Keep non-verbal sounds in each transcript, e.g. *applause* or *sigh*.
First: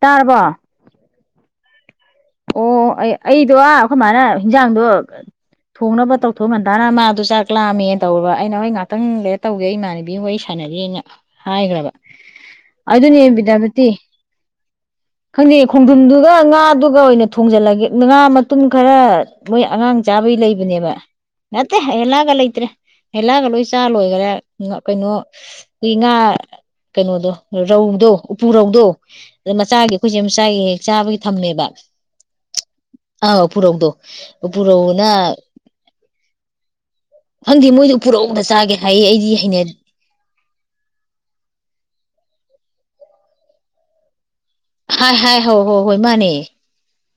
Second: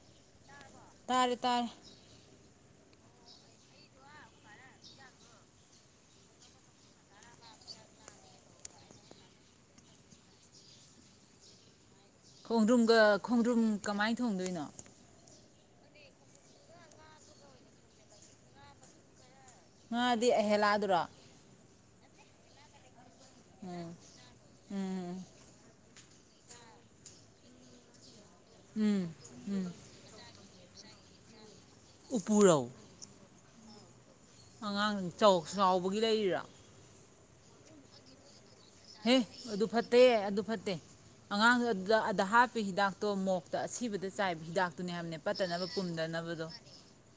ꯇꯥꯔꯕꯣ ꯇꯥꯔꯦ - ꯇꯥꯔꯦ꯫ ꯑꯣ ꯑꯩ ꯑꯩꯗꯣ ꯑꯩꯃꯥꯏꯅ ꯍꯟꯖꯥꯡꯗꯣ ꯊꯣꯡꯅꯕ ꯇꯧꯊꯣꯛꯃꯟꯇꯥꯅ ꯃꯥꯗꯣ ꯆꯥꯛ ꯂꯥꯝꯃꯦꯅ ꯇꯧꯔꯕ ꯑꯩꯅ ꯍꯣꯏ ꯉꯍꯥꯛꯇꯪ ꯂꯩꯔ ꯇꯧꯒꯦ ꯑꯩ ꯏꯃꯥꯟꯅꯕꯤ ꯋꯥꯔꯤ ꯁꯥꯟꯅꯔꯤꯅ ꯍꯥꯏꯈ꯭ꯔꯕ꯫ ꯈꯣꯡꯗ꯭ꯔꯨꯝꯒ ꯑꯗꯨꯅꯦ ꯈꯣꯡꯗ꯭ꯔꯨꯝ ꯀꯃꯥꯏꯅ ꯊꯣꯡꯗꯣꯏꯅꯣ ꯈꯪꯗꯩ ꯈꯣꯡꯗꯨꯝꯗꯨꯒ ꯉꯥꯗꯨꯒ ꯒ ꯑꯣꯏꯅ ꯊꯣꯡꯖꯤꯜꯂꯒꯦ ꯉꯥ ꯃꯇꯨꯡ ꯈꯔ ꯃꯣꯏ ꯑꯉꯥꯡ ꯉꯥꯗꯤ ꯆꯥꯕꯩ ꯂꯩꯕꯅꯦꯕ ꯑꯍꯦꯂꯥꯗꯨꯔꯣ ꯅꯠ ꯃꯦ ꯌꯦꯂꯒꯂ ꯏꯇ꯭ꯔꯦ ꯍꯩꯂꯥꯛꯒ ꯂꯣꯏ ꯆꯥ ꯎꯝ ꯂꯣꯏꯈꯔꯦ ꯀꯩꯅꯣ ꯎꯝ ꯑꯩꯈꯣꯏ ꯉꯥ ꯀꯩꯅꯣꯗꯣ ꯔꯧꯗꯣ ꯎꯄꯨꯔꯧꯗꯣ ꯎꯝ ꯑꯗ ꯎꯝ ꯃꯆꯥꯒꯤ ꯑꯩꯈꯣꯏꯁꯦ ꯆꯥꯏꯌꯦ ꯆꯥꯕꯒꯤ ꯊꯝꯃꯦꯕ ꯎꯄꯔꯧ ꯑꯥꯎ ꯄꯨꯔꯛꯗꯣ ꯑꯉꯥꯡ ꯆꯥꯎꯕꯒꯤ ꯂꯩꯔꯤꯕꯔꯤꯔꯥ ꯍꯪꯗꯤ ꯃꯣꯏꯗꯨ ꯄꯨꯔꯛꯅꯦ ꯍꯦ ꯑꯗꯨ ꯐꯠꯇꯦ ꯑꯗꯨ ꯐꯠꯇꯦ ꯑꯉꯥꯡꯗꯨ ꯑꯗꯨꯗ ꯍꯥꯞ ꯍꯤꯗꯥꯛꯇꯣ ꯃꯣꯛꯇ ꯑꯁꯤꯕꯗ ꯆꯥꯏꯕ ꯍꯤꯗꯥꯛꯇꯨꯅꯦ ꯍꯥꯏ ꯍꯥꯏꯕꯅꯦ ꯍꯥꯏ ꯍꯣꯏ ꯄꯠꯇꯅꯕ ꯍꯣꯏ ꯍꯣꯏ ꯃꯥꯅꯦ ꯄꯨꯝꯗꯅꯕꯗꯣ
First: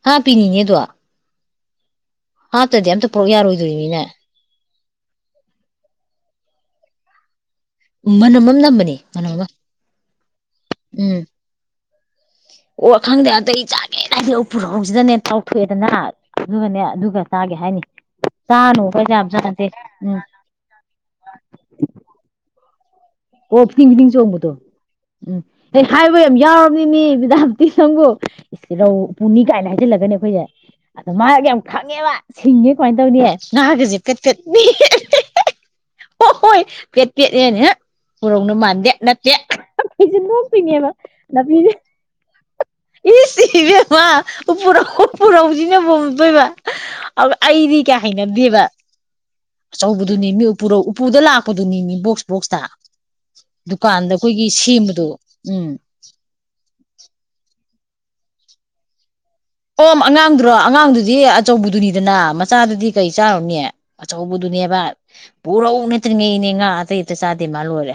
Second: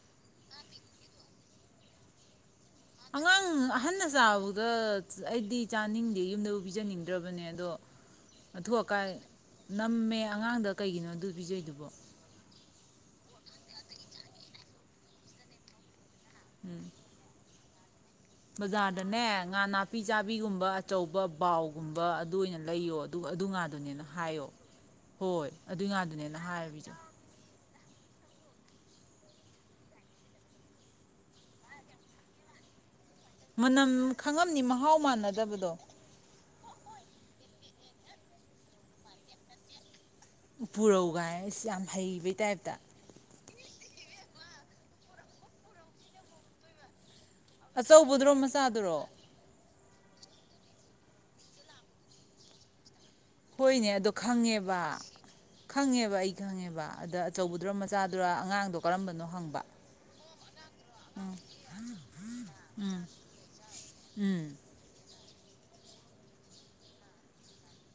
ꯍꯥ ꯄꯤꯅꯤꯅꯦꯗꯣ ꯍꯥꯇꯗꯤ ꯑꯝꯇ ꯄꯨꯔꯛ ꯑꯉꯥꯡ ꯌꯥꯔꯣꯏꯗꯣꯏꯅꯤꯅꯦ ꯑꯍꯟꯅ ꯆꯥꯕꯗ ꯑꯩꯗꯤ ꯆꯥꯅꯤꯡꯗꯦ ꯌꯨꯝꯗꯕꯨ ꯄꯤꯖꯅꯤꯡꯗ꯭ꯔꯕꯅꯦꯅ ꯑꯗꯣ ꯃꯅꯝ ꯑꯃ ꯅꯝꯕꯅꯦ ꯑꯊꯣꯛꯑꯀꯥꯏ ꯃꯅꯝ ꯑꯃ ꯅꯝꯃꯦ ꯑꯉꯥꯡꯗ ꯀꯩꯒꯤꯅꯣ ꯎꯝ ꯑꯗꯨ ꯄꯤꯖꯩꯗꯨꯕꯣ ꯑꯣ ꯈꯪꯗꯦ ꯑꯇꯩ ꯆꯥꯒꯦꯅ ꯍꯥꯏꯗꯤ ꯄꯨꯔꯛꯧꯁꯤꯗꯅꯦ ꯇꯥꯎꯊꯣꯛꯑꯦꯗꯅ ꯎꯝ ꯑꯗꯨꯗꯨꯒꯅꯦ ꯑꯗꯨꯒꯗꯨꯒ ꯇꯥꯒꯦ ꯍꯥꯏꯅꯤ ꯆꯥꯅꯨ ꯑꯩꯈꯣꯏ ꯕꯖꯥꯔꯗꯅꯦ ꯌꯥꯝ ꯉꯥ ꯆꯥꯟꯅꯗꯦ ꯅꯥꯄꯤ ꯎꯝ ꯆꯥꯕꯤꯒꯨꯝꯕ ꯑꯆꯧꯕ ꯕꯥꯎꯒꯨꯝꯕ ꯑꯗꯨ ꯑꯣꯏꯅꯅꯦ ꯂꯩ ꯌꯣꯠ ꯑꯣ ꯐꯤꯡ ꯐꯤꯅꯤꯡ ꯆꯣꯡꯕꯗꯣ ꯎꯝ ꯍꯣꯏ ꯑꯦ ꯑꯗꯨꯏ ꯍꯥꯏꯕ ꯌꯥꯝ ꯉꯥꯗꯨꯅꯦꯅ ꯌꯥꯎꯔꯕꯅꯤ ꯍꯥꯏꯔꯤꯁꯦ ꯃꯤ ꯃꯦꯗꯥꯝ ꯎꯤꯤꯁꯪꯕꯨ ꯔꯧ ꯎ ꯄꯨꯨꯅꯤ ꯀꯥꯏꯅ ꯍꯥꯏꯖꯤꯜꯂꯒꯅꯤ ꯑꯩꯈꯣꯏꯁꯦ ꯑꯗꯣ ꯃꯥ ꯌꯥꯝ ꯐꯪꯉꯦꯕ ꯁꯤꯡꯉꯦ ꯀꯃꯥꯏ ꯍꫭꯏꯅꯦ ꯉꯥꯒꯁꯦ ꯃꯅꯝ ꯀꯠ ꯀꯠ ꯈꯪꯉꯝꯅꯤ ꯃꯍꯥꯎ ꯃꯥꯟꯅꯗꯕꯗꯣ *unintelligible* ꯍꯣ ꯍꯣꯏ ꯀꯠꯇꯦꯅꯦ ꯄꯨꯔꯧꯅ ꯃꯥꯟꯗꯦ ꯅꯠꯇꯦ ꯑꯩꯁꯦ ꯅꯣꯛꯇꯣꯏꯅꯦꯕ ꯄꯨꯔꯧꯒꯥꯏ ꯁꯤ ꯌꯥꯝ ꯍꯩꯕꯩ ꯇꯥꯏꯞꯇ ꯏ ꯁꯤ ꯏꯃꯦꯃ ꯎꯄꯨꯔ ꯎꯄꯨꯔꯥꯎꯖꯤꯅꯦꯕꯣꯗꯣꯏꯕ ꯑ ꯑꯩꯗꯤ ꯀꯌꯥ ꯍꯥꯏꯥꯏꯅ ꯑꯆꯧꯕꯗꯨꯔꯣ ꯗꯦꯕ ꯃꯆꯥꯗꯨꯔꯣ ꯑꯆꯧꯕꯗꯨꯅꯤ ꯃꯤ ꯎꯄꯨꯗ ꯂꯥꯛꯄꯗꯨꯅꯤꯅꯤ ꯕꯣꯛꯁ ꯕꯣꯛꯁꯇ ꯍꯣꯏꯅꯦ ꯑꯗꯣ ꯗꯨꯀꯥꯟꯗ ꯑꯩꯈꯣꯏꯒꯤ ꯈꯪꯉꯦꯕ ꯁꯦꯝꯕꯗꯣ ꯎꯝ ꯈꯪꯉꯦꯕ ꯑꯩ ꯈꯪꯉꯦꯕ ꯑꯗ ꯑꯆꯧꯕ ꯑꯗꯨ꯭ꯔꯣ ꯃꯆꯥꯗꯨꯔ ꯑꯉꯥꯡꯗꯣ ꯀꯔꯝꯕꯅꯣ ꯍꯪꯕ ꯑꯣ ꯑꯉꯥꯡꯗꯣ *unintelligible* ꯑꯉꯥꯡꯗꯨꯗꯤ ꯎꯝ ꯑꯆꯧꯕꯗꯨꯅꯤꯗꯅ ꯃꯆꯥꯗꯨꯗꯤ ꯎꯝ ꯀꯔꯤ ꯆꯥꯔꯨꯅꯦ ꯑꯆꯧꯕꯗꯨꯅꯦꯕ ꯄꯨꯔꯧ ꯅꯠꯇ꯭ꯔꯤꯉꯩ ꯏꯅꯦ ꯉꯥ ꯑꯇꯩ ꯑꯃꯇ ꯆꯥꯗꯦ ꯃꯥ ꯂꯣꯏꯔꯦ꯫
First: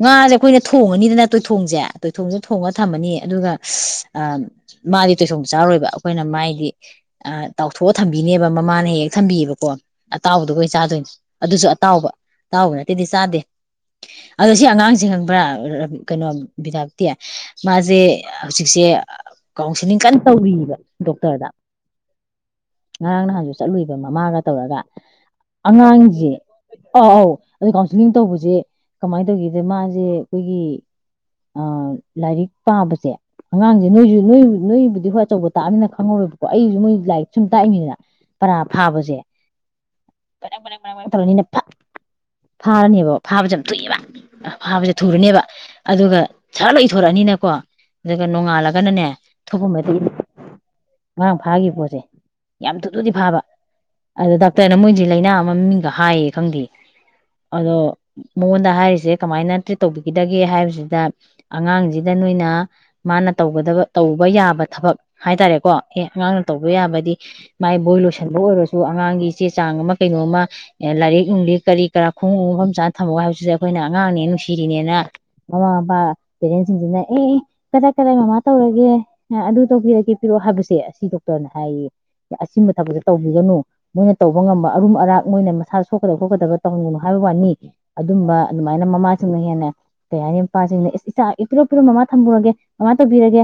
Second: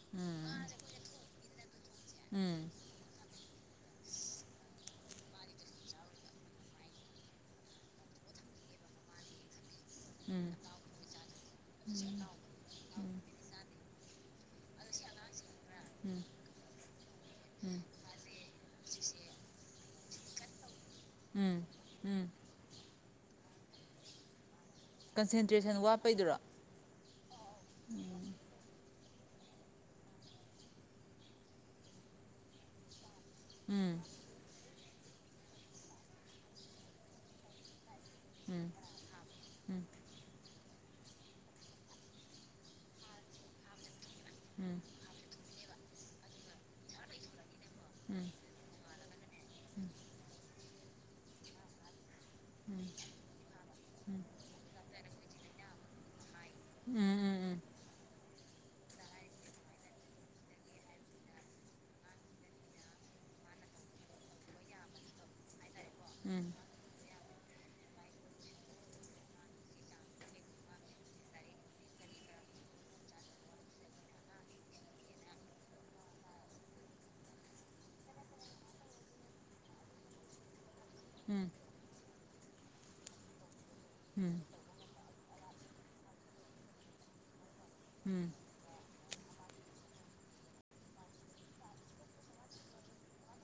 ꯉꯥꯁꯦ ꯎꯝ ꯑꯩꯈꯣꯏꯅ ꯊꯣꯡꯉꯅꯤꯗꯅ ꯇꯣꯏꯊꯣꯡꯁꯦ ꯇꯣꯏꯊꯣꯡꯁꯦ ꯎꯝ ꯊꯣꯡꯉꯒ ꯊꯝꯃꯅꯤ ꯑꯗꯨꯒ ꯑꯁ ꯃꯥꯗꯤ ꯇꯣꯏꯊꯣꯡ ꯆꯥꯔꯣꯏꯕ ꯑꯩꯈꯣꯏꯅ ꯃꯥꯏꯗꯤ ꯇꯥꯎꯊꯣꯛꯑ ꯊꯝꯕꯤꯅꯦꯕ ꯃꯃꯥꯅ ꯍꯦꯛ ꯍꯦꯛ ꯊꯝꯕꯤꯑꯦꯕꯀꯣ꯫ ꯎꯝ ꯑꯇꯥꯎꯕꯗꯨꯒꯩ ꯆꯥꯗꯣꯏꯅꯦ ꯑꯗꯨꯁꯨ ꯑꯇꯥꯎꯕ ꯑꯇꯥꯎꯕ ꯅꯠꯇꯦꯗꯤ ꯆꯥꯗꯦ ꯑꯗꯣ ꯁꯤ ꯑꯉꯥꯡꯁꯦ ꯈꯪꯕ꯭ꯔꯥ ꯎꯝ ꯎꯝ ꯀꯩꯅꯣ ꯕꯤꯗꯥꯛꯄꯇꯤ ꯎꯝ ꯃꯥꯁꯦ ꯍꯧꯖꯤꯛꯁꯦ ꯀꯥꯎꯟꯁꯤꯜꯂꯤꯡ ꯀꯟ ꯇꯧꯔꯤꯕ ꯗꯣꯛꯇꯔꯗ ꯎꯝ ꯎꯝ ꯉꯔꯥꯡ ꯅꯍꯥꯟꯁꯨ ꯆꯠꯂꯨꯏꯕ ꯃꯃꯥꯒ ꯇꯧꯔꯒ ꯀꯟꯁꯦꯟꯇ꯭ꯔꯦꯁꯟ ꯑꯉꯥꯡꯁꯦ ꯋꯥꯠꯄꯩꯗꯨꯔꯣ ꯑꯥ ꯑꯧ ꯑꯗꯨ ꯀꯥꯎꯟꯁꯤꯂꯤꯡ ꯇꯧꯕꯁꯦ ꯀꯃꯥꯏꯅ ꯇꯧꯒꯗ ꯃꯥꯁꯦ ꯑꯩꯈꯣꯏꯒꯤ ꯑꯥ ꯂꯥꯏꯔꯤꯛ ꯄꯥꯕꯁꯦ ꯑꯉꯥꯡꯁꯦ ꯎꯝ ꯅꯣꯏꯁꯨ ꯅꯣꯏ ꯅꯣꯏ ꯑꯗꯨ ꯍꯣꯏ ꯑꯆꯧꯕ ꯇꯥꯛꯑꯅꯤꯅ ꯈꯪꯉꯥꯔꯣꯏꯕꯀꯣ ꯑꯩꯁꯨ ꯃꯣꯏ ꯂꯥꯏꯔꯤꯛ ꯁꯨꯝ ꯇꯥꯛꯏꯅꯤꯅ ꯄꯔꯥ ꯎꯝ ꯐꯥꯕꯁꯦ ꯎꯝ ꯕꯦꯔꯦꯡ ꯕꯦꯔꯦꯡ ꯇꯧꯔꯅꯤꯅ ꯐꯠ ꯐꯥꯔꯅꯦꯕ ꯐꯥꯕꯁꯦ ꯌꯥꯝ ꯊꯨꯏꯑꯦꯕ꯫ ꯑ ꯎꯝ ꯐꯥꯕꯁꯦ ꯊꯨꯔꯅꯦꯕ ꯑꯗꯨꯒ ꯁꯥꯔ ꯏꯊꯣꯔꯛꯑꯅꯤꯅꯀꯣ ꯎꯝ ꯑꯗꯨꯒ ꯅꯣꯡꯉꯥꯜꯂꯒꯅꯅꯦ ꯊꯣꯛꯄ ꯑꯃ ꯉꯥꯔꯥꯡ ꯐꯥꯒꯤꯕ ꯄꯣꯠꯁꯦ ꯌꯥꯝ ꯊꯨ ꯊꯨꯗꯤ ꯐꯥꯕ ꯑꯗꯨꯗ ꯗꯥꯛꯇꯔꯅ ꯃꯣꯏꯁꯤ ꯂꯩꯥꯏꯅ ꯑꯃ ꯃꯃꯤꯡꯒ ꯍꯥꯏꯌꯦ ꯈꯪꯗꯦ ꯎꯝ ꯑꯗꯣ ꯃꯉꯣꯟꯗ ꯍꯥꯏꯔꯤꯁꯦ ꯀꯃꯥꯏꯅ ꯇ꯭ꯔꯤꯠ ꯇꯧꯕꯤꯒꯗꯒꯦ ꯍꯥꯏꯕꯁꯤꯗ ꯑꯉꯥꯡꯁꯤꯗ ꯅꯣꯏꯅ ꯃꯥꯅ ꯇꯧꯒꯗꯕ ꯇꯧꯕ ꯌꯥꯕ ꯊꯕꯛ ꯍꯥꯏꯇꯥꯔꯦꯀꯣ ꯑꯦ ꯑꯉꯥꯡꯅ ꯇꯧꯕ ꯌꯥꯕꯗꯤ ꯃꯥꯏ ꯕꯣꯏ ꯂꯣꯏꯁꯟꯕ ꯑꯣꯏꯔꯁꯨ ꯑꯉꯥꯡꯒꯤ ꯆꯦ ꯆꯥꯡ ꯑꯃ ꯀꯩꯅꯣꯝꯃ ꯂꯥꯏꯔꯤꯛ ꯅꯨꯡꯂꯤꯛ ꯀꯔꯤ ꯀꯔꯥ ꯈꯣꯡꯎ ꯃꯐꯝ ꯆꯥꯅ ꯊꯝꯃꯣ ꯍꯥꯏꯕꯁꯤꯗ ꯑꯩꯈꯣꯏꯅ ꯑꯉꯥꯡꯅꯦ ꯅꯨꯡꯁꯤꯔꯤꯅꯦꯅ ꯃꯃꯥ ꯃꯄꯥ ꯄꯦꯔꯦꯟꯁꯤꯡꯁꯤꯅ ꯑꯦ ꯀꯗꯥꯏ ꯀꯗꯥꯏ ꯃꯃꯥ ꯇꯧꯔꯒꯦ ꯑꯗꯨ ꯇꯧꯕꯤꯔꯒꯦ ꯄꯤꯔꯛꯑꯣ ꯍꯥꯏꯕꯁꯦ ꯑꯁꯤ ꯎꯝ ꯗꯣꯛꯇꯔꯅ ꯍꯥꯏꯌꯦ ꯑꯁꯤꯕ ꯊꯕꯛꯁ ꯇꯧꯕꯤꯒꯅꯨ ꯃꯣꯏꯅ ꯇꯧꯕ ꯉꯝꯕ ꯑꯔꯨꯝ ꯑꯔꯥꯛ ꯃꯣꯏꯅ ꯃꯁꯥ ꯁꯣꯛꯀꯗꯕ ꯈꯣꯠꯀꯗꯕ ꯇꯧꯅꯤꯡꯒꯅꯨ ꯍꯥꯏꯕ ꯋꯥꯅꯤ ꯎꯝ ꯑꯗꯨꯝꯕ ꯑꯗꯨꯃꯥꯏꯅ ꯃꯃꯥꯁꯤꯡꯅ ꯍꯦꯟꯅ ꯀꯩ ꯍꯥꯏꯅꯤ ꯃꯄꯥꯁꯤꯡꯅ ꯑꯦ ꯏꯆꯥ ꯄꯤꯔꯣ ꯄꯤꯔꯣ ꯃꯃꯥ ꯊꯝꯃꯨꯔꯒꯦ ꯃꯥꯃ ꯇꯧꯕꯤꯔꯒꯦ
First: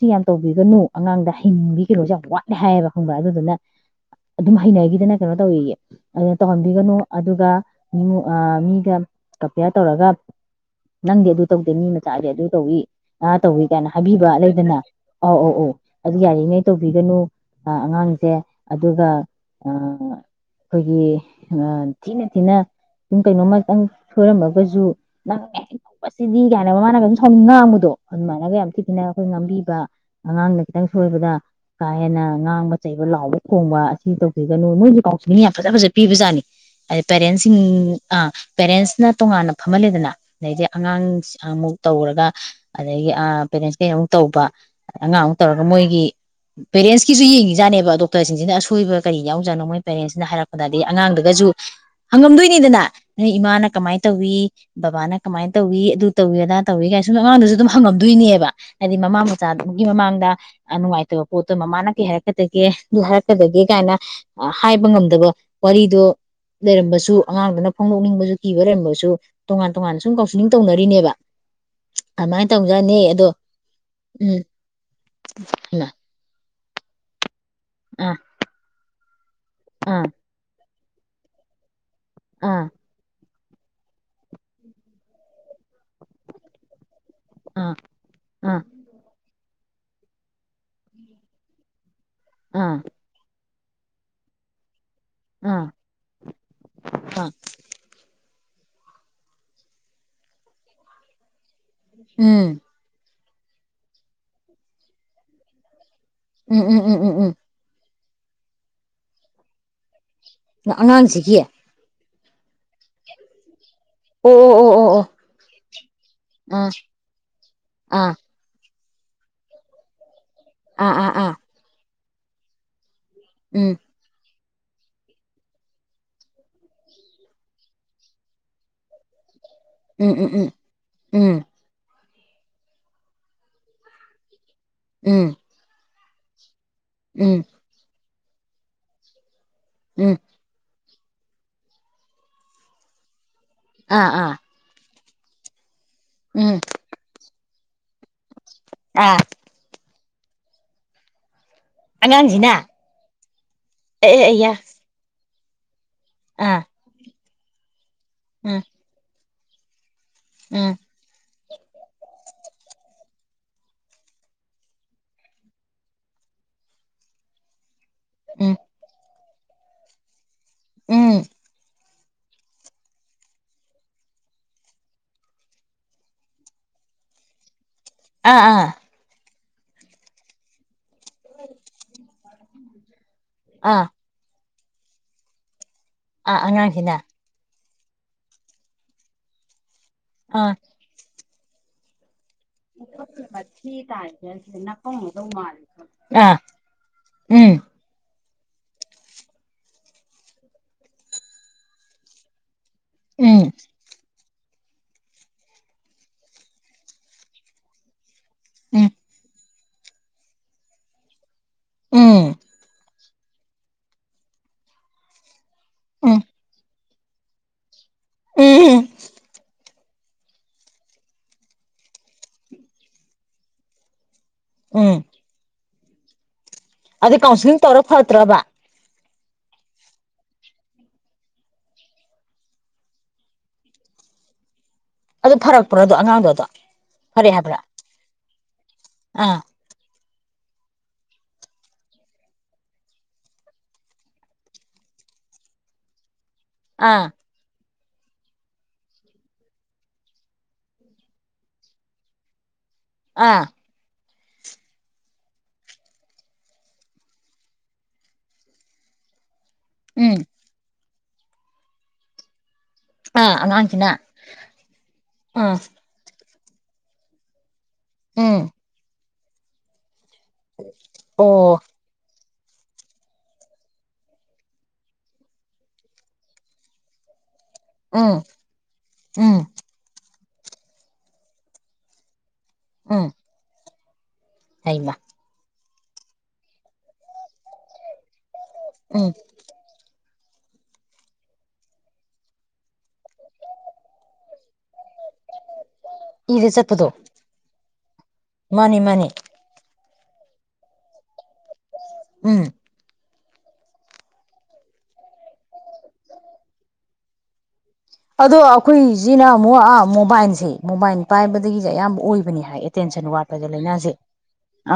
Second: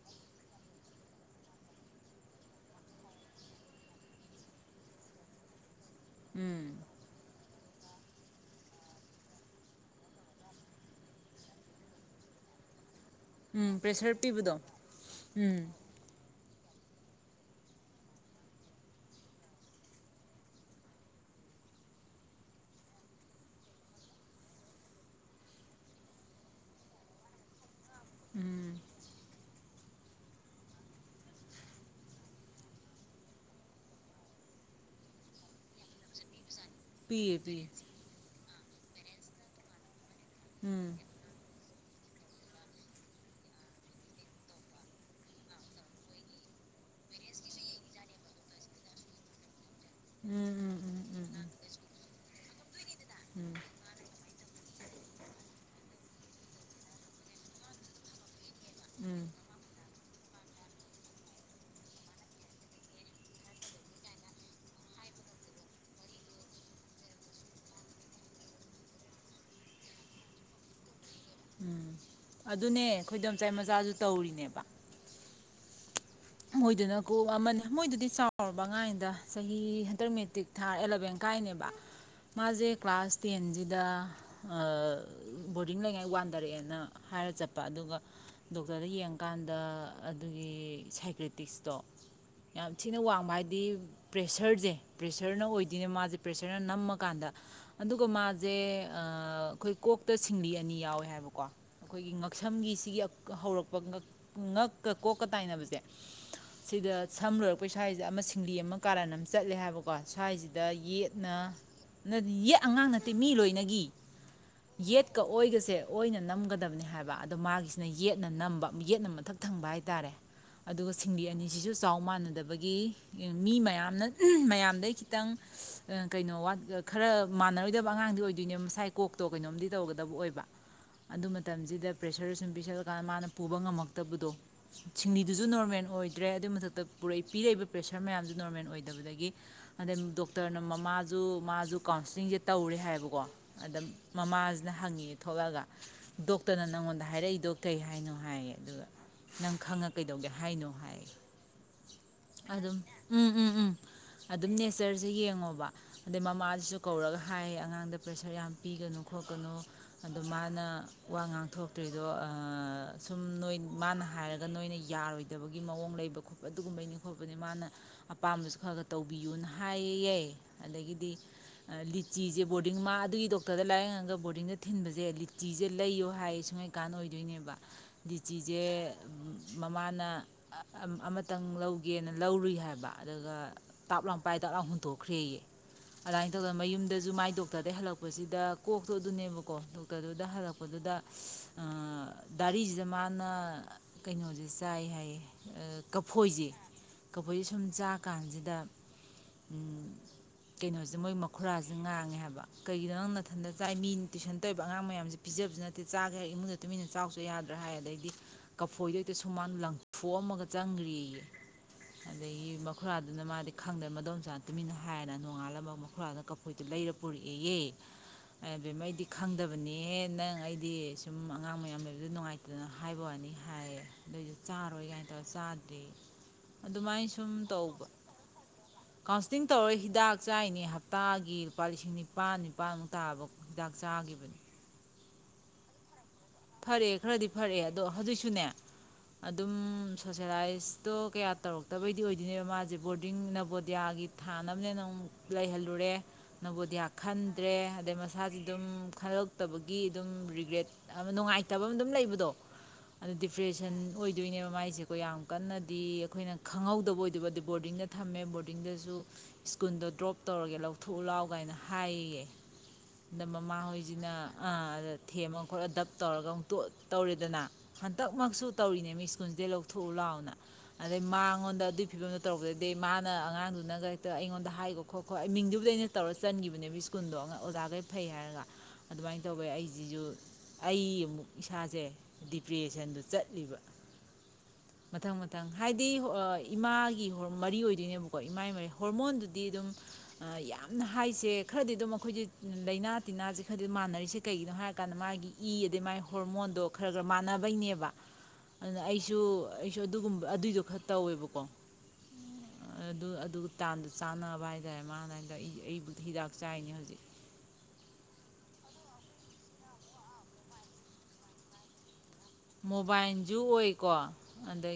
ꯁꯤ ꯌꯥꯝ ꯇꯧꯕꯤꯒꯅꯨ ꯑꯉꯥꯡꯗ ꯍꯩꯅꯤꯡꯕꯤ ꯀꯩꯅꯣꯁꯦ ꯌꯥꯝ ꯋꯥꯠꯂꯦ ꯍꯥꯏꯌꯦꯕ ꯈꯪꯕ꯭ꯔꯥ ꯑꯗꯨꯗꯨꯅ ꯑꯗꯨꯝ ꯍꯩꯅꯈꯤꯗꯅ ꯀꯩꯅꯣ ꯇꯧꯋꯦꯌꯦ꯫ ꯑꯗꯨꯅ ꯎꯝ ꯇꯧꯍꯟꯕꯤꯒꯅꯨ ꯑꯗꯨꯒ ꯃꯤꯉꯣꯟ ꯃꯤꯒ ꯀꯝꯄꯤꯌꯥꯔ ꯇꯧꯔꯒ ꯅꯪꯗꯤ ꯑꯗꯨ ꯇꯧꯗꯦ ꯃꯤ ꯃꯆꯥꯗꯤ ꯑꯗꯨ ꯇꯧꯏ ꯑ ꯇꯧꯏꯤ ꯎꯝ ꯀꯥꯏꯅ ꯄ꯭ꯔꯦꯁꯔ ꯍꯥꯏꯕꯤꯕ ꯄꯤꯕꯗꯣ ꯂꯩꯗꯅ ꯑꯧ ꯑꯧ ꯎꯝ ꯑꯣ ꯑꯗꯨ ꯌꯥꯔꯤꯉꯩ ꯇꯧꯕꯤꯒꯅꯨ ꯑꯉꯥꯡꯁꯦ ꯑꯗꯨꯒ ꯑꯩꯈꯣꯏꯒꯤ ꯊꯤꯅ ꯊꯤꯅ ꯁꯨꯝ ꯀꯩꯅꯣꯝꯃꯛꯇꯪ ꯁꯣꯏꯔꯝꯃꯒꯁꯨ ꯅꯪꯉ ꯇꯧꯕꯁꯤꯗꯤ ꯀꯥꯏꯅ ꯃꯃꯥꯅꯒꯝ ꯁ ꯉꯥꯡꯕꯗꯣ ꯑꯗꯨꯃꯥꯏꯅꯒ ꯌꯥꯝ ꯊꯤ ꯎꯝ ꯊꯤꯅ ꯑꯩꯈꯣꯏ ꯉꯥꯡꯝꯕꯤꯕ ꯑꯉꯥꯡꯅ ꯈꯤꯇꯪ ꯁꯣꯏꯕꯗ ꯀꯥ ꯍꯦꯟꯅ ꯉꯥꯡꯕ ꯆꯩꯕ ꯂꯥꯎꯕ ꯈꯣꯡꯕ ꯑꯁꯤ ꯇꯧꯕꯤꯒꯅꯨ ꯅꯣꯏꯁꯨ ꯀꯥꯎꯁꯤꯟꯅꯤꯡꯅ ꯌꯥꯝ ꯐꯖ ꯐꯖ ꯄꯤꯕꯖꯥꯠꯅꯤ ꯑ ꯄꯤꯌꯦ ꯄꯦꯔꯦꯟꯁꯤ ꯄꯤꯌꯦ ꯑ ꯄꯦꯔꯦꯟꯁꯅ ꯇꯣꯉꯥꯟꯅ ꯐꯝꯍꯜꯂꯦꯗꯅ ꯑꯗꯩꯗꯤ ꯎꯝ ꯑꯉꯥꯡꯁꯤ ꯑꯃꯨꯛ ꯇꯧꯔꯒ ꯑꯗꯒꯤ ꯄꯦꯔꯦꯟꯁ ꯀ ꯑꯃꯨꯛ ꯇꯧꯕ ꯑꯉꯥꯡꯃꯨꯛ ꯇꯧꯔꯒ ꯃꯣꯏꯒꯤ ꯄꯦꯔꯦꯟꯁꯀꯤꯁꯨ ꯌꯦꯡꯈꯤꯖꯥꯠꯅꯦꯕ ꯗꯣꯛꯇꯔꯁꯤꯡꯁꯤꯅ ꯑꯁꯣꯏꯕ ꯀꯔꯤ ꯌꯥꯎꯖꯠꯅꯣ ꯃꯣꯏ ꯄꯦꯔꯦꯟꯁꯁꯤꯅ ꯎꯝ ꯎꯝ ꯍꯥꯏꯔꯛꯄꯗ ꯎꯝ ꯍꯥꯏꯗꯤ ꯎꯝ ꯑꯉꯥꯡꯗꯨꯒꯁꯨ ꯍꯪꯉꯝꯗꯣꯏꯅꯤꯗꯅ ꯅ ꯎꯝ ꯎꯝ ꯏꯃꯥꯅ ꯀꯃꯥꯏꯅ ꯇꯧꯏꯤ ꯕꯕꯥꯅ ꯀꯃꯥꯏꯅ ꯇꯧꯏꯤ ꯑꯗꯨ ꯇꯧꯏꯤ ꯑꯗꯥ ꯇꯧꯏ ꯀꯥꯏꯅ ꯁꯨꯝ ꯑꯉꯥꯡꯗꯁꯨ ꯑꯗꯨꯝ ꯍꯪꯉꯝꯗꯣꯏꯅꯦꯕ ꯍꯥꯏꯗꯤ ꯃꯃꯥ ꯎꯝ ꯃꯄꯥ ꯃꯆꯥꯗꯨꯃꯒꯤ ꯃꯃꯥꯡꯗ ꯅꯨꯡꯉꯥꯏꯇꯕ ꯄꯣꯠꯇꯣ ꯃꯃꯥꯅ ꯀꯩ ꯍꯥꯏꯔꯛꯀꯗꯒꯦ ꯑꯗꯨ ꯍꯥꯏꯔꯛꯀꯗꯒꯦ ꯀꯥꯏꯅ ꯍꯥꯏꯕ ꯉꯝꯗꯕ ꯋꯥꯔꯤꯗꯣ ꯂꯩꯔꯝꯕꯁꯨ ꯑꯉꯥꯡꯗꯨꯅ ꯐꯣꯡꯗꯣꯛꯅꯤꯡꯕꯁꯨ ꯀꯤꯕ ꯂꯩꯔꯝꯕꯁꯨ ꯇꯣꯉꯥꯟ ꯇꯣꯉꯥꯟꯅ ꯁꯨꯝ ꯀꯥꯎꯟꯁꯤꯂꯤꯡ ꯇꯧꯅꯔꯤꯅꯦꯕ ꯎꯝ ꯑꯗꯨꯃꯥꯏꯅ ꯑꯗꯨꯅꯦ ꯇꯧꯖꯥꯠꯅꯦ ꯑꯗꯣ ꯑꯩꯈꯣꯏꯗꯝꯆꯥꯥꯏ ꯃꯆꯥꯁꯨ ꯇꯧꯔꯤꯅꯦꯕ ꯏ ꯃꯣꯏꯗꯨꯅ ꯀꯣ ꯑꯃꯅꯤ ꯃꯣꯏꯗꯨꯗꯤ ꯆꯥꯎꯔꯕ ꯉꯥꯏꯗ ꯆꯍꯤ ꯑꯥ ꯍꯟꯇ꯭ꯔꯃꯦꯦꯇꯤꯛ ꯊꯥꯔ ꯑꯦꯂꯚꯦꯟ ꯀꯥꯏꯅꯦꯕ ꯑꯥ ꯃꯥꯁꯦ ꯀ꯭ꯂꯥꯁ ꯇꯦꯟꯁꯤꯗ ꯕꯣꯔꯗꯤꯡ ꯂꯩꯉꯥꯏ ꯋꯥꯟꯗꯔꯛꯑꯦꯅ ꯍꯥꯏꯔ ꯆꯠꯄ ꯑꯥ ꯑꯗꯨꯒ ꯑꯥ ꯗꯣꯛꯇꯔꯗ ꯌꯦꯡꯉꯀꯥꯟꯗ ꯗ ꯑꯗꯨꯒꯤ ꯁꯥꯏ ꯇꯁꯇꯣ ꯑꯥ ꯌꯥꯝ ꯊꯤꯅ ꯋꯥꯡꯕ ꯍꯥꯏ ꯗꯤ ꯄ꯭ꯔꯦꯁꯔꯁꯦ ꯄ꯭ꯔꯦꯁꯔꯅ ꯑꯥ ꯑꯣꯏꯗꯣꯏꯅꯦ ꯃꯥꯁꯦ ꯄ꯭ꯔꯦꯁꯔꯅ ꯑꯥ ꯅꯝꯃꯀꯥꯟꯗ ꯑꯗꯨꯒ ꯃꯥ ꯖꯦ ꯑꯩꯈꯣꯏ ꯀꯣꯛꯇ ꯁꯤꯡꯂꯤ ꯑꯅꯤ ꯌꯥꯎꯋꯦ ꯍꯥꯏꯕꯀꯣ ꯑꯩꯈꯣꯏꯒꯤ ꯎꯝ ꯉꯛꯁꯝꯒꯤꯁꯤꯒꯤ ꯍꯧꯔꯛꯄ ꯉꯛꯀ ꯀꯣꯛꯀ ꯇꯥꯏꯅꯕꯁꯦ ꯎꯝ ꯎꯝ ꯎꯝ ꯁꯤꯗ ꯎꯝ ꯁꯝꯂꯨꯔꯒ ꯄꯩꯁꯥ ꯍꯥꯏꯁꯦ ꯁꯤꯗ ꯑꯃ ꯁꯤꯡꯂꯤ ꯑꯃ ꯀꯥꯔꯟ ꯑꯃ ꯆꯠꯂꯦ ꯍꯥꯏꯕꯀꯣ ꯁ꯭ꯋꯥꯏꯁꯤꯗ ꯎꯝ ꯑꯉꯥꯡꯁꯤꯒꯤ ꯌꯦꯠꯅ ꯌꯦꯠ ꯑꯉꯥꯡ ꯅꯠꯇꯦ ꯃꯤ ꯂꯣꯏꯅꯒꯤ ꯑꯣ ꯑꯣ ꯑꯣ ꯌꯦꯠꯀ ꯑꯣꯏꯒꯁꯦ ꯑꯣꯏꯅ ꯑꯣ ꯑꯣ ꯅꯝꯒꯗꯕꯅꯦ ꯍꯥꯏꯕ ꯑꯗꯣ ꯃꯥꯒꯤꯁꯤꯅ ꯑꯥ ꯌꯦꯠꯅ ꯅꯝꯕ ꯌꯦꯠꯅ ꯃꯊꯛ ꯊꯪꯕ ꯍꯥꯏꯇꯥꯔꯦ ꯑꯗꯨꯒ ꯑꯥ ꯑꯥ ꯑꯥ ꯁꯤꯡꯕꯤ ꯑꯥ ꯑꯅꯤꯁꯤꯁꯨ ꯆꯥꯎ ꯃꯥꯟꯅꯗꯕꯒꯤ ꯃꯤ ꯎꯝ ꯃꯌꯥꯝꯅ ꯃꯌꯥꯝꯗꯩ ꯈꯤꯇꯪ ꯀꯩꯅꯣꯠ ꯈꯔ ꯃꯥꯟꯅꯔꯣꯏꯗꯕ ꯑꯉꯥꯡꯗꯤ ꯑꯣꯏꯗꯣꯏꯅꯦ ꯃꯁꯥꯏ ꯀꯣꯛꯇꯣ ꯀꯩꯅꯣꯝꯗꯤ ꯎꯝ ꯇꯧꯒꯗꯕ ꯎꯝ ꯑꯣꯏꯕ ꯎꯝ ꯑꯗꯨ ꯎꯝ ꯃꯇꯝꯁꯤꯗ ꯄ꯭ꯔꯦꯁꯔꯗ ꯁꯨꯝ ꯄꯤꯤꯁꯜꯂꯀꯥꯟꯗ ꯃꯥꯅ ꯄꯨꯕ ꯉꯝꯃꯛꯇꯕꯗꯣ ꯎꯝ ꯁꯤꯡꯂꯤꯗꯨꯁꯨ ꯅꯣꯔꯃꯦꯜ ꯑꯣꯏꯗ꯭ꯔꯦ ꯑꯗꯨꯏ ꯃꯊꯛꯇ ꯇꯔ ꯎꯝ ꯄꯤꯔꯛꯕ ꯄ꯭ꯔꯦꯁꯥ ꯁꯥꯔ ꯃꯌꯥꯝꯁꯨ ꯅꯣꯔꯃꯦꯜ ꯑꯣꯏꯗꯕꯗꯒꯤ ꯑꯗꯩ ꯎꯝ ꯗꯣꯛꯇꯔꯅ ꯃꯃꯥ ꯖꯨ ꯃꯥꯁꯨ ꯀꯥꯎꯟꯁꯂꯤꯡꯁꯦ ꯇꯧꯔꯦ ꯍꯥꯏꯕꯀꯣ ꯑꯝ ꯑꯥ ꯑꯥ ꯃꯃꯥꯁꯤꯅ ꯍꯪꯉꯤ ꯊꯣꯛꯂꯛꯒ ꯎꯝ ꯗꯣꯛꯇꯔꯅ ꯅꯪꯉꯣꯟꯗ ꯍꯥꯏꯔꯛꯏꯗ ꯀꯩ ꯍꯥꯏꯅꯣ ꯍꯥꯏꯌꯦ ꯑꯗꯨꯒ ꯑꯥ ꯅꯪ ꯈꯪꯉꯛ ꯀꯩꯗꯧꯒꯦ ꯍꯥꯏꯅꯣ ꯍꯥꯏ ꯑꯉꯥꯡꯁꯤꯅ ꯑꯗꯨꯝ ꯎꯝ ꯎꯝ ꯎꯝ ꯑꯦ ꯑꯗꯨꯝ ꯑꯌꯥ ꯅꯦꯆꯔꯁꯦ ꯌꯦꯡꯉꯣ ꯑꯗꯩ ꯑꯥ ꯃꯃꯥꯁꯤꯁꯨ ꯀꯧꯔꯒ ꯍꯥꯏ ꯑꯉꯥꯡꯗ ꯄ꯭ꯔꯦꯁꯔ ꯌꯥꯝ ꯎꯝ ꯄꯤꯒꯅꯨꯣ ꯍꯒꯅꯣ ꯑꯗ ꯃꯥꯅ ꯎꯝ ꯋꯥ ꯉꯥꯡ ꯊꯣꯛꯇ꯭ꯣꯏꯔꯤꯗꯣ ꯁꯨꯝ ꯅꯣꯏ ꯃꯥꯅ ꯍꯥꯏꯔꯒ ꯅꯣꯏꯅ ꯌꯥꯔꯣꯏꯗꯕꯒꯤ ꯃꯑꯣꯡ ꯂꯩꯕ ꯈꯣꯠꯄ ꯑꯗꯨꯒꯨꯝꯕꯩꯅꯤ ꯈꯣꯠꯄꯅꯤ ꯃꯥꯅ ꯎꯝ ꯑꯄꯥꯝꯕꯁꯨ ꯈꯔ ꯈ ꯇꯧ ꯏꯌꯣꯟꯍꯌꯦ ꯑꯗꯒꯤꯗꯤ ꯎꯝ ꯂꯤꯆ ꯂꯤ ꯆꯤꯁꯦ ꯕꯣꯔꯗꯤꯡ ꯃꯥ ꯑꯗꯨꯒꯤ ꯗꯣꯛꯇꯔꯗ ꯂꯥꯏꯌꯦꯡꯉꯒ ꯕꯣꯔꯗꯤꯡꯗ ꯊꯤꯟꯕꯁꯦ ꯆꯤꯁꯦ ꯂꯩꯌꯣ ꯍꯥꯏꯌꯦ ꯁꯨꯡꯉꯩꯀꯥꯟꯅꯗ ꯑꯣꯏꯗꯣꯏꯅꯦꯕ ꯂꯤꯗꯤ ꯑꯥ ꯆꯤꯖꯦ ꯑꯥ ꯃꯃꯥꯅ ꯑꯃꯇꯪ ꯂꯧꯒꯦꯅ ꯂꯧꯔꯨꯏ ꯍꯥꯏꯕ ꯑꯗꯨꯒ ꯑꯥ ꯇꯥꯞ ꯂꯝꯣꯝ ꯄꯥꯏ ꯇꯔꯥ ꯍꯨꯟꯇꫭꯛꯈ꯭ꯔꯦꯌꯦ ꯑꯗꯥꯏꯅ ꯑꯥ ꯇꯧꯗꯅ ꯑꯉꯥꯡꯁꯤꯅ ꯃꯌꯨꯝꯗꯖꯨ ꯃꯥꯏ ꯗꯣꯛ ꯗꯣꯛꯇꯔꯗꯩ ꯍꯜꯂꯛꯄꯁꯤꯗ ꯀꯣꯛꯇꯣ ꯑꯗꯨꯅꯦꯕꯀꯣ ꯇꯗꯨꯗꯨꯗ ꯑꯥ ꯍꯜꯂꯛꯄꯗꯨꯗ ꯗꯥꯔꯤꯖꯤꯗ ꯃꯥꯅ ꯃꯊꯤ ꯇꯥꯏꯁꯦ ꯅꫭꯖꯤ ꯁꯤꯗ ꯆꯥꯏ ꯍꯥꯏꯌꯦ ꯅꯥꯀꯧꯅꯗꯧ ꯃꯥꯜꯂꯦ ꯑ ꯑꯥ ꯀꯐꯣꯏꯖꯦ ꯀꯐꫭꯏꯖꯦ ꯎꯝ ꯁꯨꯝ ꯆꯥ ꯀꯥꯟ ꯀꯥꯟꯖꯤꯗ ꯎꯝ ꯀꯩꯅꯣꯖꯦ ꯃꯣꯏ ꯃꯈꯨꯔꯥꯖꯤꯅ ꯉꯥꯡꯉꯦ ꯍꯥꯏꯕ ꯀꯩꯒꯤꯅꯣ ꯅꯪ ꯎꯝ ꯅꯊꯟꯗ ꯆꯥꯏ ꯃꯤ ꯇꯨꯏꯁꯟ ꯇꯧꯔꯤꯕ ꯑꯉꯥꯡ ꯃꯌꯥꯝꯁꯤ ꯄꯤꯖꯕꯁꯨ ꯅꯠꯇꯦ ꯆꯥꯒꯦ ꯍꯥꯏꯔ ꯏꯃꯨꯡꯗ ꯇꯨꯃꯤꯟꯅ ꯆꯥꯎꯆꫭ ꯌꯥꯗ꯭ꯔꯥ ꯍꯥꯏ ꯑꯗꯩꯗꯤ ꯎꯝ ꯐꯣꯏꯗꫭ ꯍꯦꯛꯇ ꯁꯨꯃꯥꯡ ꯂꯪ ꯊꫭꯛꯑꯝ ꯑꯃꯒ ꯆꯪꯒ꯭ꯔꯦꯌꯦ ꯎꯝ ꯑꯗꯒꯤ ꯃꯈꯨꯔꯥ ꯗꯨꯅ ꯃꯥꯗꯤ ꯈꯪꯗ ꯃꯗꯣꯝꯆꯥꯗ ꯇꯨꯃꯤꯟꯅ ꯍꯥꯏꯔꯦꯅ ꯅꯣꯡꯉꯥꯂ ꯃ ꯎꯝ ꯑꯈꯨꯔꯥꯗꯨꯅ ꯀꯐꯣꯏꯗꫭ ꯂꯩꯔ ꯄꯨꯔꯛꯑꯦꯌꯦ ꯑ ꯎꯝ ꯕꯦꯝꯃ ꯑꯩꯗꯤ ꯈꯪꯗꯕꯅꯤ ꯑꯦ ꯅꯪ ꯑꯩꯗꯤ ꯁꯨꯝ ꯑꯉꯥꯡ ꯃꯌꯥꯝ ꯂꯩꯕꯗꯨꯗ ꯅꯨꯡꯉꯥꯏꯇꯗꯅ ꯍꯥꯏꯕ ꯋꯥꯅꯤ ꯑꯗꫭꯏꯁꯨ ꯆꯥꯔꯣꯏ ꯀꯥꯏꯅ ꯇꯧꯔ ꯆꯥꯗꯦ ꯑꯗꯩ ꯀꯥꯎꯟꯁꯤꯂꯤꯡ ꯇꯧꯔ ꯐꯠꯇ꯭ꯔꯥꯕꯥ ꯀꯥꯎꯟꯁꯤꯂꯤꯡ ꯇꯧꯔ ꯍꯤꯗꯥꯛ ꯆꯥꯔꯤꯅꯦ ꯍꯞꯇꯥꯒꯤ ꯂꯨꯄꯥ ꯂꯤꯁꯤꯡ ꯅꯤꯄꯥꯟ ꯅꯤꯄꯥꯟꯃꯨꯛ ꯇꯥꯕ ꯍꯤꯗꯥꯛ ꯆꯥꯒꯤꯕꯅꯤ ꯑꯗꯨ ꯐꯔꯛꯄꯔ ꯐꯔꯦ ꯈꯔꯗꯤ ꯐꯔꯦ ꯑꯗꯣ ꯍꯧꯖꯤꯛꯁꯨꯅꯦ ꯑꯥ ꯑꯗꯨꯝ ꯁꯣꯁꯦꯂꯥꯏꯖꯇꯣ ꯀꯌꯥ ꯇꯧꯔꯛꯇꯕꯩꯗꯤ ꯑꯣꯏꯗꯣꯏꯅꯦꯕ ꯃꯥꯁꯦ ꯕꯣꯔꯗꯤꯡ ꯅꯕꯣꯗꯤꯌꯥꯒꯤ ꯊꯥꯅꯕꯅꯦꯅ ꯑꯃꯨꯛ ꯂꯩꯍꯜꯂꯨꯔꯦ ꯅꯕꫭꯗꯤꯌꯥ ꯑꯥ ꯈꯟꯗ꯭ꯔꯦ ꯑꯗꯩ ꯃꯁꯥꯖꯤ ꯑꯗꯨꯝ ꯈꯜꯂꯛꯇꯕꯒꯤ ꯗꯨꯝ ꯔꯤꯒ꯭ꯔꯦꯠ ꯑꯃ ꯅꯨꯡꯉꯥꯏꯇꯕ ꯑꯝ ꯗꯨꯝ ꯂꯩꯕꯗꯣ ꯑ ꯑꯥ ꯗꯤꯄ꯭ꯔꯦꯁꯟ ꯑꯣꯏ ꯗꯨꯗꯏꯅꯦꯕ ꯃꯥꯏꯁꯦꯀꯣ ꯌꯥꯝ ꯀꯟꯅꯗꯤ ꯑꯈꯣꯏꯅ ꯈꯪꯍꯧꯗꯕ ꯑꯣꯏꯗꫭꯏꯕ ꯗ ꯕꯣꯔꯗꯤꯡꯗ ꯊꯝꯃꯦ ꯕꯣꯔꯗꯤꯡꯗꯁꯨ ꯁ꯭ꯀꯨꯟꯗꫭ ꯎꯝ ꯗ꯭ꯔꫭꯞ ꯇꯧꯔꯒꯦ ꯂꯧ ꯊꯨꯎ ꯂꯥꯎ ꯀꯥꯏꯅ ꯍꯥꯏ ꯏꯌꯦ ꯑꯗ ꯑꯥ ꯃꯃꯥ ꯑꯉꯥꯡꯁꯤꯅ ꯍꯣꯏꯁꯤꯅ ꯑ ꯅ ꯊꯦꯝꯃ ꯎꯝ ꯇꯧꯔꯒ ꯑꯃꯨꯛ ꯇꫭꯛ ꯇꯧꯔꯦꯗꯅ ꯍꯟꯇꯛ ꯎꯝ ꯃꯛꯁꯨ ꯇꯧꯔꯤꯅꯦ ꯃꯤ ꯂꯣꯟꯟꯖꯦꯜ ꯂꯧꯊꯣꯛꯎ ꯂꯥꯎ ꯑꯗꯩ ꯑꯣ ꯃꯉꯣꯟꯗ ꯑꯗꯨꯏ ꯐꯤꯕꯝꯗ ꯇꯧꯒꯗꯗꯤ ꯃꯥꯅ ꯑꯉꯥꯡꯗꯨꯅꯒ ꯍꯦꯛꯇ ꯑꯩꯉꯣꯟꯗ ꯍꯥꯏꯈꯣ ꯈꯣꯠꯀꯣ ꯑꯩ ꯃꯤꯡꯗꯨꯕꯨ ꯂꯩꯅ ꯇꯧꯔ ꯆꯟꯈꯤꯕꯅꯦꯕ ꯁ꯭ꯀꯨꯜꯗꯣ ꯑ ꯑꯣꯖꯥꯈꯩ ꯐꯩ ꯎꯝ ꯍꯥꯏꯔꯒ ꯑꯗꯨꯃꯥꯏꯅ ꯎꯝ ꯇꯧꯋꯦ ꯑꯩꯁꯤꯁꯨ ꯑꯩ ꯑꯃꯨꯛ ꯏꯁꯥꯁꯦ ꯗꯤꯄ꯭ꯔꯦꯁꯟꯗꯨ ꯎꯝ ꯆꯠꯂꯤꯕ ꯍꯩꯃ ꯃꯊꯪ ꯃꯊꯪ ꯍꯥꯏꯗꯤ ꯏꯃꯥꯒꯤ ꯃꯔꯤ ꯑꯣꯏꯗꯣꯏꯅꯦꯕꯀꯣ ꯃꯥꯏ ꯃꯥꯏ ꯎꯝ ꯍꯣꯔꯃꯣꯟꯗꯨꯗꯤ ꯑꯗꯨꯝ ꯌꯥꯝꯅ ꯍꯥꯏꯁꯦ ꯈꯔꯗꯤ ꯑꯗꯨꯝ ꯑꯩꯈꯣꯏꯁ ꯂꯥꯏꯅꯥ ꯇꯤꯟꯅꯥꯁꯦ ꯈꯔꯗꯤ ꯑꯗꯨꯝ ꯃꯥꯟꯅꯔꯤꯁꯦ ꯀꯩꯒꯤꯅꯣ ꯍꯥꯏꯔꯀꯥꯟꯗ ꯃꯥꯒꯤ ꯏ ꯑꯗꯩ ꯃꯥꯏ ꯏꯗ ꯍꯣꯔꯃꯣꯟꯗꯣ ꯆꯠꯄꯗꯣ ꯈꯔ ꯈꯔ ꯃꯥꯟꯅꯕꯩꯅꯦꯕ ꯃꯥꯅꯤ ꯑꯗꯨꯅ ꯃꯥꯅꯤ ꯑꯩꯁꯨ ꯁꯨ ꯑꯗꯨꯒꯨꯝꯕ ꯑꯗꯨꯏꯗꯣ ꯈꯔ ꯇꯧꯋꯦꯕꯀꯣ ꯎꯝ ꯑꯗꯨ ꯑꯗꯨ ꯇꯥꯟꯗꯨ ꯆꯥꯟꯅꯕ ꯍꯥꯏꯇꯥꯔꯦ ꯃꯥꯏꯗ ꯑꯩ ꯑꯩꯕꯨꯗꯤ ꯍꯤꯗꯥꯛ ꯆꯥꯏꯅꯦ ꯍꯧꯖꯤꯛ ꯑꯗꯣ ꯑꯩꯈꯣꯏꯁꯤꯅ ꯑꯃꯨꯛ ꯃꯣꯕꯥꯏꯜꯁꯦ ꯃꯣꯕꯥꯏꯜ ꯄꯥꯏꯕꯗꯒꯤꯁꯦ ꯑꯌꯥꯝꯕ ꯑꯣꯏꯕ ꯃꯣꯕꯥꯏꯜꯁꯨ ꯑꯣꯏꯀꯣ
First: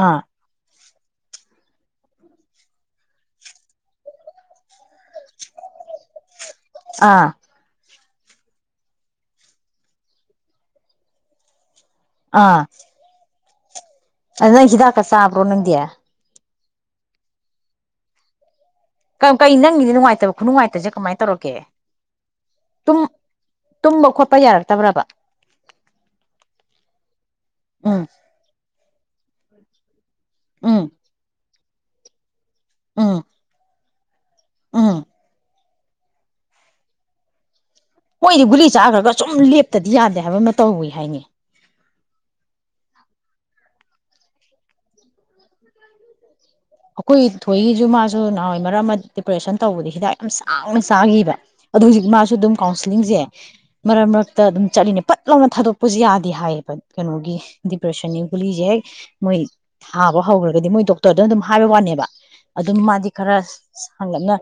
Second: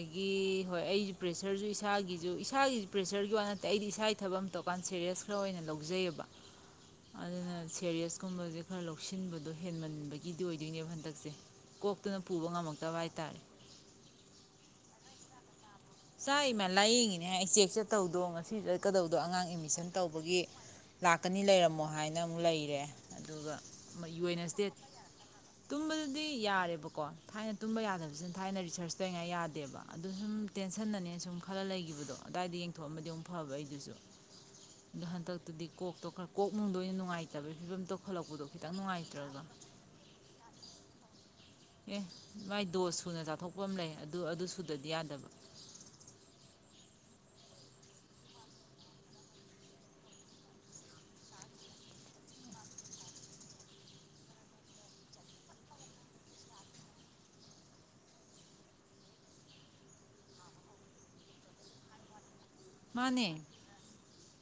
ꯑꯥ ꯍꯣꯏ ꯑꯩꯁꯨ ꯄ꯭ꯔꯦꯁꯔꯁꯨ ꯏꯁꯥꯒꯤ ꯑꯗꯨꯨ ꯏꯁꯥꯒꯤ ꯄ꯭ꯔꯦꯁꯔꯒꯤ ꯋꯥ ꯅꯠꯇꯦ ꯑꯩꯗꯤ ꯏꯁꯥꯒꯤ ꯊꯕ ꯑꯃ ꯇꯧꯔꯀꯥꯟ ꯆꯠꯦ ꯁꯦꯔꯁ ꯈꯔ ꯑꯣꯏꯅ ꯂꯧꯖꯩꯑꯕ ꯑꯥ ꯑꯗꯨꯅ ꯁꯦꯔꯁ ꯀꯨꯝꯕꯁꯦ ꯈꯔ ꯂꯧꯁꯤꯟꯕꯗꯣ ꯍꯦꯟꯃꯟꯕꯒꯤꯗꯤ ꯑꯣꯏꯗꯣꯏꯅꯦꯕ ꯍꯟꯗꯛꯁꯦ ꯀꯣꯛ ꯄꯨꯕ ꯑꯥ ꯉꯝꯃꯛꯇꯕ ꯍꯥꯏꯇꯥꯔꯦ ꯑꯗꯨ ꯅ ꯍꯤꯗꯥꯛ ꯀ ꯁꯥꯕ꯭ꯔꯣ ꯅꯗꯌꯥ ꯏꯃꯥ ꯂꯥꯏꯌꯦꯡꯉꯤꯅꯦ ꯑꯩ ꯆꯦꯛꯁꯦ ꯇꯧꯗꯣ ꯉꯁꯤ ꯆꯀꯗꯧꯗꯣ ꯀꯩ ꯑꯉꯥꯡ ꯀꯩ ꯑꯦꯠꯃꯤꯁꯟ ꯅꯪꯒꯤꯗꯤ ꯅꯨꯡꯉꯥꯏꯇꯕ ꯇꯧꯕꯒꯤ ꯈꯨꯅꯨꯡꯉꯥꯏꯇꯁꯦ ꯀꯃꯥꯏꯅ ꯂꯥꯛꯀꯅꯤ ꯇꯧꯔꯛꯀꯦ ꯂꯩꯔꯝꯃꯣ ꯍꯥꯏꯅ ꯑꯃꯨꯛ ꯂꯩꯔꯦ ꯇꯨꯝ ꯇꯨꯝꯕ ꯈꯣꯠꯄ ꯑꯗꯨꯒꯣꯏꯅꯁꯇꯦ ꯌꯥꯔꯛꯇꯕ꯭ꯔꯕ ꯇꯨꯝꯕꯗꯨꯗꯤ ꯌꯥꯔꯦꯕꯀꯣ ꯊꯥꯏꯅ ꯇꯨꯝꯕ ꯎꯝ ꯌꯥꯗꯕꯁꯤꯅ ꯊꯥꯏꯅ ꯔꯤꯁꯔꯁ ꯉꯥꯏ ꯌꯥꯗꯦꯕ ꯑꯗꯨ ꯁꯨꯝ ꯎꯝ ꯇꯦꯟꯁꯟꯅꯅꯦ ꯁꯨꯝ ꯈꯔ ꯂꯩꯈꯤꯕꯗꯣ ꯑꯏꯗ ꯌꯦꯡꯊꯣꯛꯑꯃꯗꯤ ꯎꯝ ꯑꯃꯨꯛ ꯐꯕ ꯑꯩꯗꯨꯁꯨ ꯎꯝ ꯂꯥꯟꯇꯛꯇꯗꯤꯛꯇ *unintelligible* ꯀꯣꯛꯇꯣ ꯈꯔ ꯀꯣꯛꯅꯨꯡꯗꯣ ꯑꯣꯏꯅ ꯅꯨꯡꯉꯥꯏꯇꯕꯒꯤ ꯐꯤꯕꯝꯗ ꯃꯣꯏꯗꯤ ꯒꯨꯂꯤ ꯆꯥꯈ꯭ꯔꯒ ꯁꯨꯝ ꯂꯦꯞꯇꯗꯤ ꯌꯥꯗꯦ ꯍꯥꯏꯕ ꯑꯃ ꯇꯧꯋꯏ ꯍꯥꯏꯅꯤ ꯑꯦ ꯃꯥꯏ ꯗꯣꯁ ꯁꯨꯅ ꯆꯥꯊꯣꯛꯄ ꯑꯃ ꯂꯩ ꯑꯗꯨ ꯑꯗꯨ ꯁꯨꯗꯗꯤ ꯌꯥꯗꯕ ꯑꯩꯈꯣꯏ ꯊꯣꯏꯒꯤꯁꯨ ꯃꯥꯁꯨ ꯅꯍꯥꯟꯋꯥꯏ ꯃꯔꯛ ꯗꯤꯄ꯭ꯔꯦꯁꯟ ꯇꯧꯕꯗ ꯍꯤꯗꯥꯛ ꯌꯥꯝ ꯁꯥꯡꯅ ꯆꯥꯈꯤꯕ ꯑꯗꯨꯗꯣ ꯍꯧꯖꯤꯛ ꯃꯥꯁꯨ ꯑꯗꯨꯝ ꯀꯥꯎꯟꯁꯤꯂꯤꯡꯁꯦ ꯃꯔꯛ ꯃꯔꯛꯇ ꯑꯗꯨꯝ ꯆꯠꯂꯤꯅꯦ ꯐꯠ ꯂꯥꯎꯅ ꯊꯥꯗꯣꯛꯄꯁꯨ ꯌꯥꯗꯦ ꯍꯥꯏꯌꯦꯕ ꯀꯩꯅꯣꯒꯤ ꯗꯤꯄ꯭ꯔꯦꯁꯟꯒꯤ ꯒꯨꯂꯤꯁꯦ ꯍꯦꯛ ꯃꯣꯏ ꯊꯥꯕ ꯍꯧꯈ꯭ꯔꯒꯗꯤ ꯃꯣꯏ ꯗꯣꯛꯇꯔꯗꯅ ꯑꯗꯨꯝ ꯍꯥꯏꯕꯋꯥꯒꯅꯦꯕ ꯑꯗꯨꯝ ꯃꯥꯗꯤ ꯃꯥꯅꯦ ꯈꯔ ꯍꯪꯒꯠꯅ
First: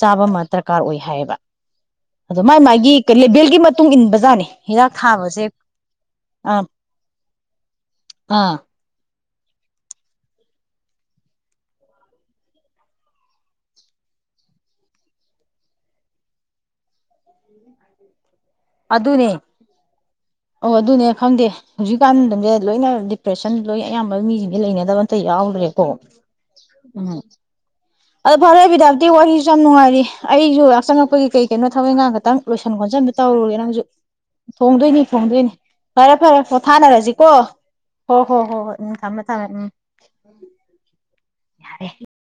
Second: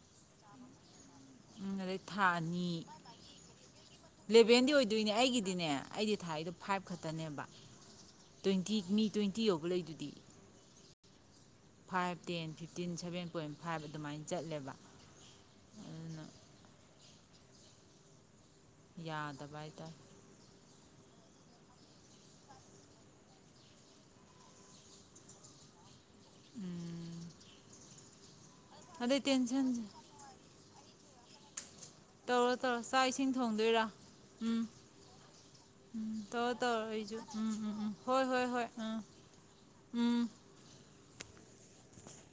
ꯆꯥꯕ ꯑꯃ ꯗꯔꯀꯥꯔ ꯑꯣꯏ ꯍꯥꯏꯌꯦꯕ ꯎꯝ ꯑꯗꯩ ꯊꯥ ꯑꯗꯣ ꯃꯥꯏ ꯑꯅꯤ ꯃꯥꯒꯤ ꯂꯦꯚꯦꯜꯒꯤ ꯃꯇꯨꯡ ꯏꯟꯕꯖꯥꯠꯅꯤ ꯂꯦꯚꯦꯟꯗꯤ ꯍꯤꯗꯥꯛ ꯑꯣꯏꯗꯣꯏꯅꯦ ꯊꯥꯕꯁꯦ ꯑꯩꯒꯤꯗꯤꯅꯦ ꯑꯩꯗꯤ ꯊꯥ ꯑꯩꯗꯣ ꯑꯥ ꯐꯥꯏꯚ ꯈꯛꯇꯅꯦꯕ ꯑꯥ ꯇ꯭ꯋꯦꯟꯇꯤ ꯃꯤ ꯇ꯭ꯋꯦꯟꯇꯤ ꯇꯤꯌꯣ *inaudible* ꯂꯩꯗꯨꯗꯤ five ten fifteen seven point five ꯑꯗꯨꯃꯥꯏꯅ ꯆꯠꯂꯦꯕ ꯑꯗꯨꯅ ꯑꯗꯨ ꯑꯗꯨꯅꯦ ꯌꯥꯗꯕ ꯍꯥꯏꯇꯥꯔꯦ ꯑꯣ ꯑꯗꯨ ꯑꯗꯨꯅꯦ ꯈꯪꯗꯦ ꯍꯧꯖꯤꯛꯀꯥꯟꯗꯁꯦ ꯂꯣꯏꯅ ꯗꯤꯄ꯭ꯔꯦꯁꯟ ꯂꯣꯏꯅ ꯑꯌꯥꯝꯕ ꯃꯤꯁꯤꯡꯁꯦ ꯂꯩꯅꯗꯕ ꯑꯇ ꯌꯥꯎꯗ꯭ꯔꯦꯀꯣ ꯎꯝ ꯑꯗꯣ ꯐꯔꯦ ꯕꯤꯗꯥꯞꯇꯤ ꯑꯗꯩ ꯋꯥꯔꯤꯁꯨ ꯌꯥꯝ ꯇꯦꯟꯁꯟꯁꯦ ꯅꯨꯡꯉꯥꯏꯔꯤ ꯑꯩꯁꯨ ꯆꯉꯛꯄꯒꯤ ꯀꯩ ꯀꯩꯅꯣ ꯊꯕꯛ ꯏꯪꯈꯥꯡ ꯈꯛꯇꯪ ꯇꯧꯔꯣ ꯂꯣꯏꯁꯟ ꯇꯧꯔꯣ ꯆꯥꯛ ꯈꯣꯠꯁꯟꯕ ꯏꯁꯤꯡ ꯇꯧꯔꯨꯔꯒꯦ ꯅꯪꯁꯨ ꯊꯣꯡꯗꯣꯏꯔꯥ ꯎꯝ ꯊꯣꯡꯗꯣꯏꯅꯤ ꯐꯣꯡꯗꯣꯏꯅꯤ ꯐꯔꯦ ꯎꯝ ꯐꯔꯦ ꯇꯧꯔꯣ ꯄꯣ ꯇꯧꯔꯣ ꯑꯩꯁꯨ ꯊꯥꯅꯔꯁꯤꯀꯣ ꯎꯝ ꯎꯝ ꯎꯝ ꯍꯣꯏ ꯍꯣꯏ ꯍꯣꯏ ꯍꯣꯏ ꯎꯝ ꯊꯝꯃꯦ ꯊꯝꯃꯦ ꯎꯝ ꯎꯝ ꯌꯥꯔꯦ